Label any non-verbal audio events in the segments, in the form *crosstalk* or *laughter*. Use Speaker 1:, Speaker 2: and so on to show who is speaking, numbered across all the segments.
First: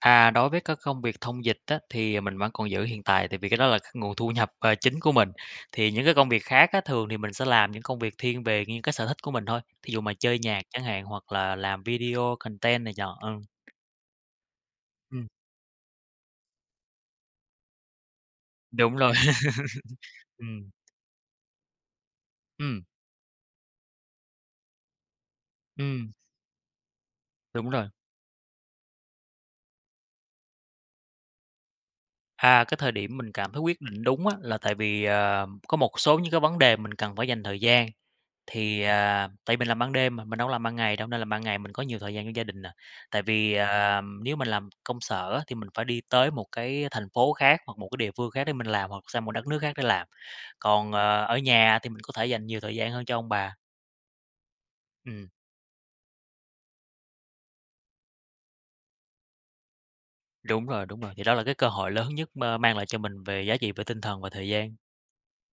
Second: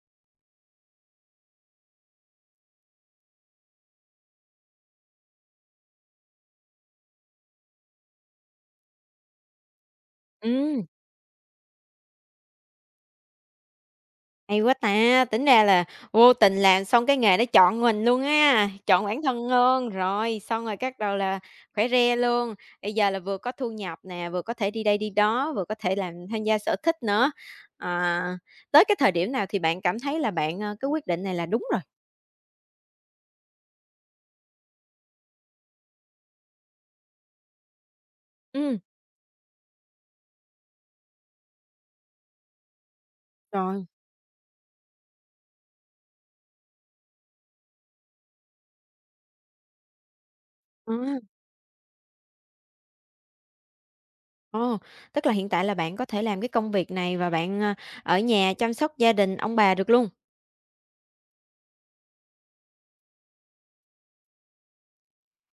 Speaker 1: À, đối với cơ công việc thông dịch á, thì, à, mình vẫn còn giữ hiện tại, tại vì cái đó là cái nguồn thu nhập, à, chính của mình. Thì những cái công việc khác á thường thì mình sẽ làm những công việc thiên về nghiêng cái sở thích của mình thôi, thí dụ mà chơi nhạc
Speaker 2: Ừm.
Speaker 1: chẳng hạn hoặc là làm video content này nhọ, ừm.
Speaker 2: Hay quá ta,
Speaker 1: Ừm.
Speaker 2: tính ra là vô tình làm xong cái nghề nó chọn mình luôn ha,
Speaker 1: Đúng
Speaker 2: chọn
Speaker 1: lồi.
Speaker 2: bản thân luôn,
Speaker 1: *chuckles*
Speaker 2: rồi, xong
Speaker 1: Ừm.
Speaker 2: rồi cắt đầu là khỏe re luôn.
Speaker 1: Ừm.
Speaker 2: Bây giờ là vừa có thu nhập nè, vừa có thể đi đây đi đó, vừa có thể làm
Speaker 1: Ừm.
Speaker 2: tham gia sở thích nữa.
Speaker 1: Đúng rồi.
Speaker 2: Ờ, tới cái thời điểm nào thì bạn cảm thấy là bạn, ơ, cái quyết định này là đúng rồi?
Speaker 1: À, cái thời điểm mình cảm thấy quyết định đúng á, là tại vì, ờm, có một số những cái vấn đề mình cần phải dành thời gian.
Speaker 2: Ừm.
Speaker 1: Thì, à, tại mình làm ban đêm mà, mình đâu có làm ban ngày đâu nên là ban ngày mình có nhiều thời gian cho gia đình nè. Tại vì,
Speaker 2: Rồi.
Speaker 1: ờm, nếu mà làm công sở thì mình phải đi tới một cái thành phố khác hoặc một cái địa phương khác để mình làm hoặc sang một đất nước khác để làm, còn,
Speaker 2: Ồ.
Speaker 1: ờ, ở nhà thì mình có thể dành nhiều thời gian hơn cho ông bà.
Speaker 2: Ồ, tức
Speaker 1: Ừm.
Speaker 2: là hiện tại là bạn có thể làm cái công việc này và bạn, ơ, ở nhà chăm sóc gia đình ông bà được luôn?
Speaker 1: Đúng rồi, đúng rồi. Vì đó là cái cơ hội lớn nhất, mơ, mang lại cho mình về giá trị về tinh thần và thời gian.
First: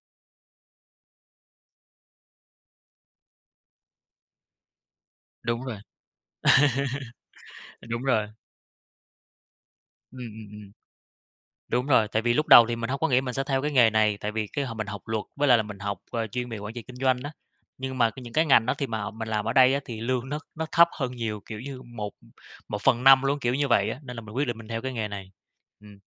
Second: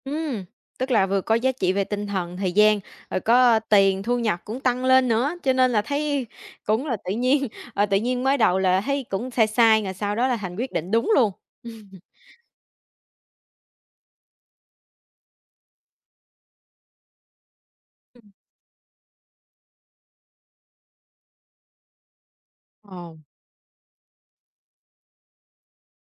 Speaker 2: Ừm, tức là vừa có giá trị về tinh thần, thời gian, rồi có, ơ, tiền thu nhập cũng tăng lên nữa, cho
Speaker 1: Đúng
Speaker 2: nên
Speaker 1: rồi.
Speaker 2: là
Speaker 1: *chuckles*
Speaker 2: thấy cũng là tự nhiên, à,
Speaker 1: A,
Speaker 2: tự
Speaker 1: đúng
Speaker 2: nhiên
Speaker 1: rồi.
Speaker 2: mới đầu là thấy cũng sai sai rồi sau
Speaker 1: Ừm,
Speaker 2: đó là
Speaker 1: ừm,
Speaker 2: thành quyết
Speaker 1: ừm.
Speaker 2: định đúng luôn.
Speaker 1: Đúng
Speaker 2: Ưm.
Speaker 1: rồi, tại vì lúc đầu thì mình hông có nghĩ mình sẽ theo cái nghề này, tại vì cái hồi mình học luật, với lại là mình học, a, chuyên về quản trị kinh doanh á, nhưng mà c
Speaker 2: Ừm.
Speaker 1: những cái ngành nó thì mà mình làm ở đây thì lương nó nó thấp hơn nhiều, kiểu như 1, ưm, một phần
Speaker 2: Ồ.
Speaker 1: năm luôn, kiểu như vậy á, nên là mình quyết định mình theo cái nghề này. Ừm.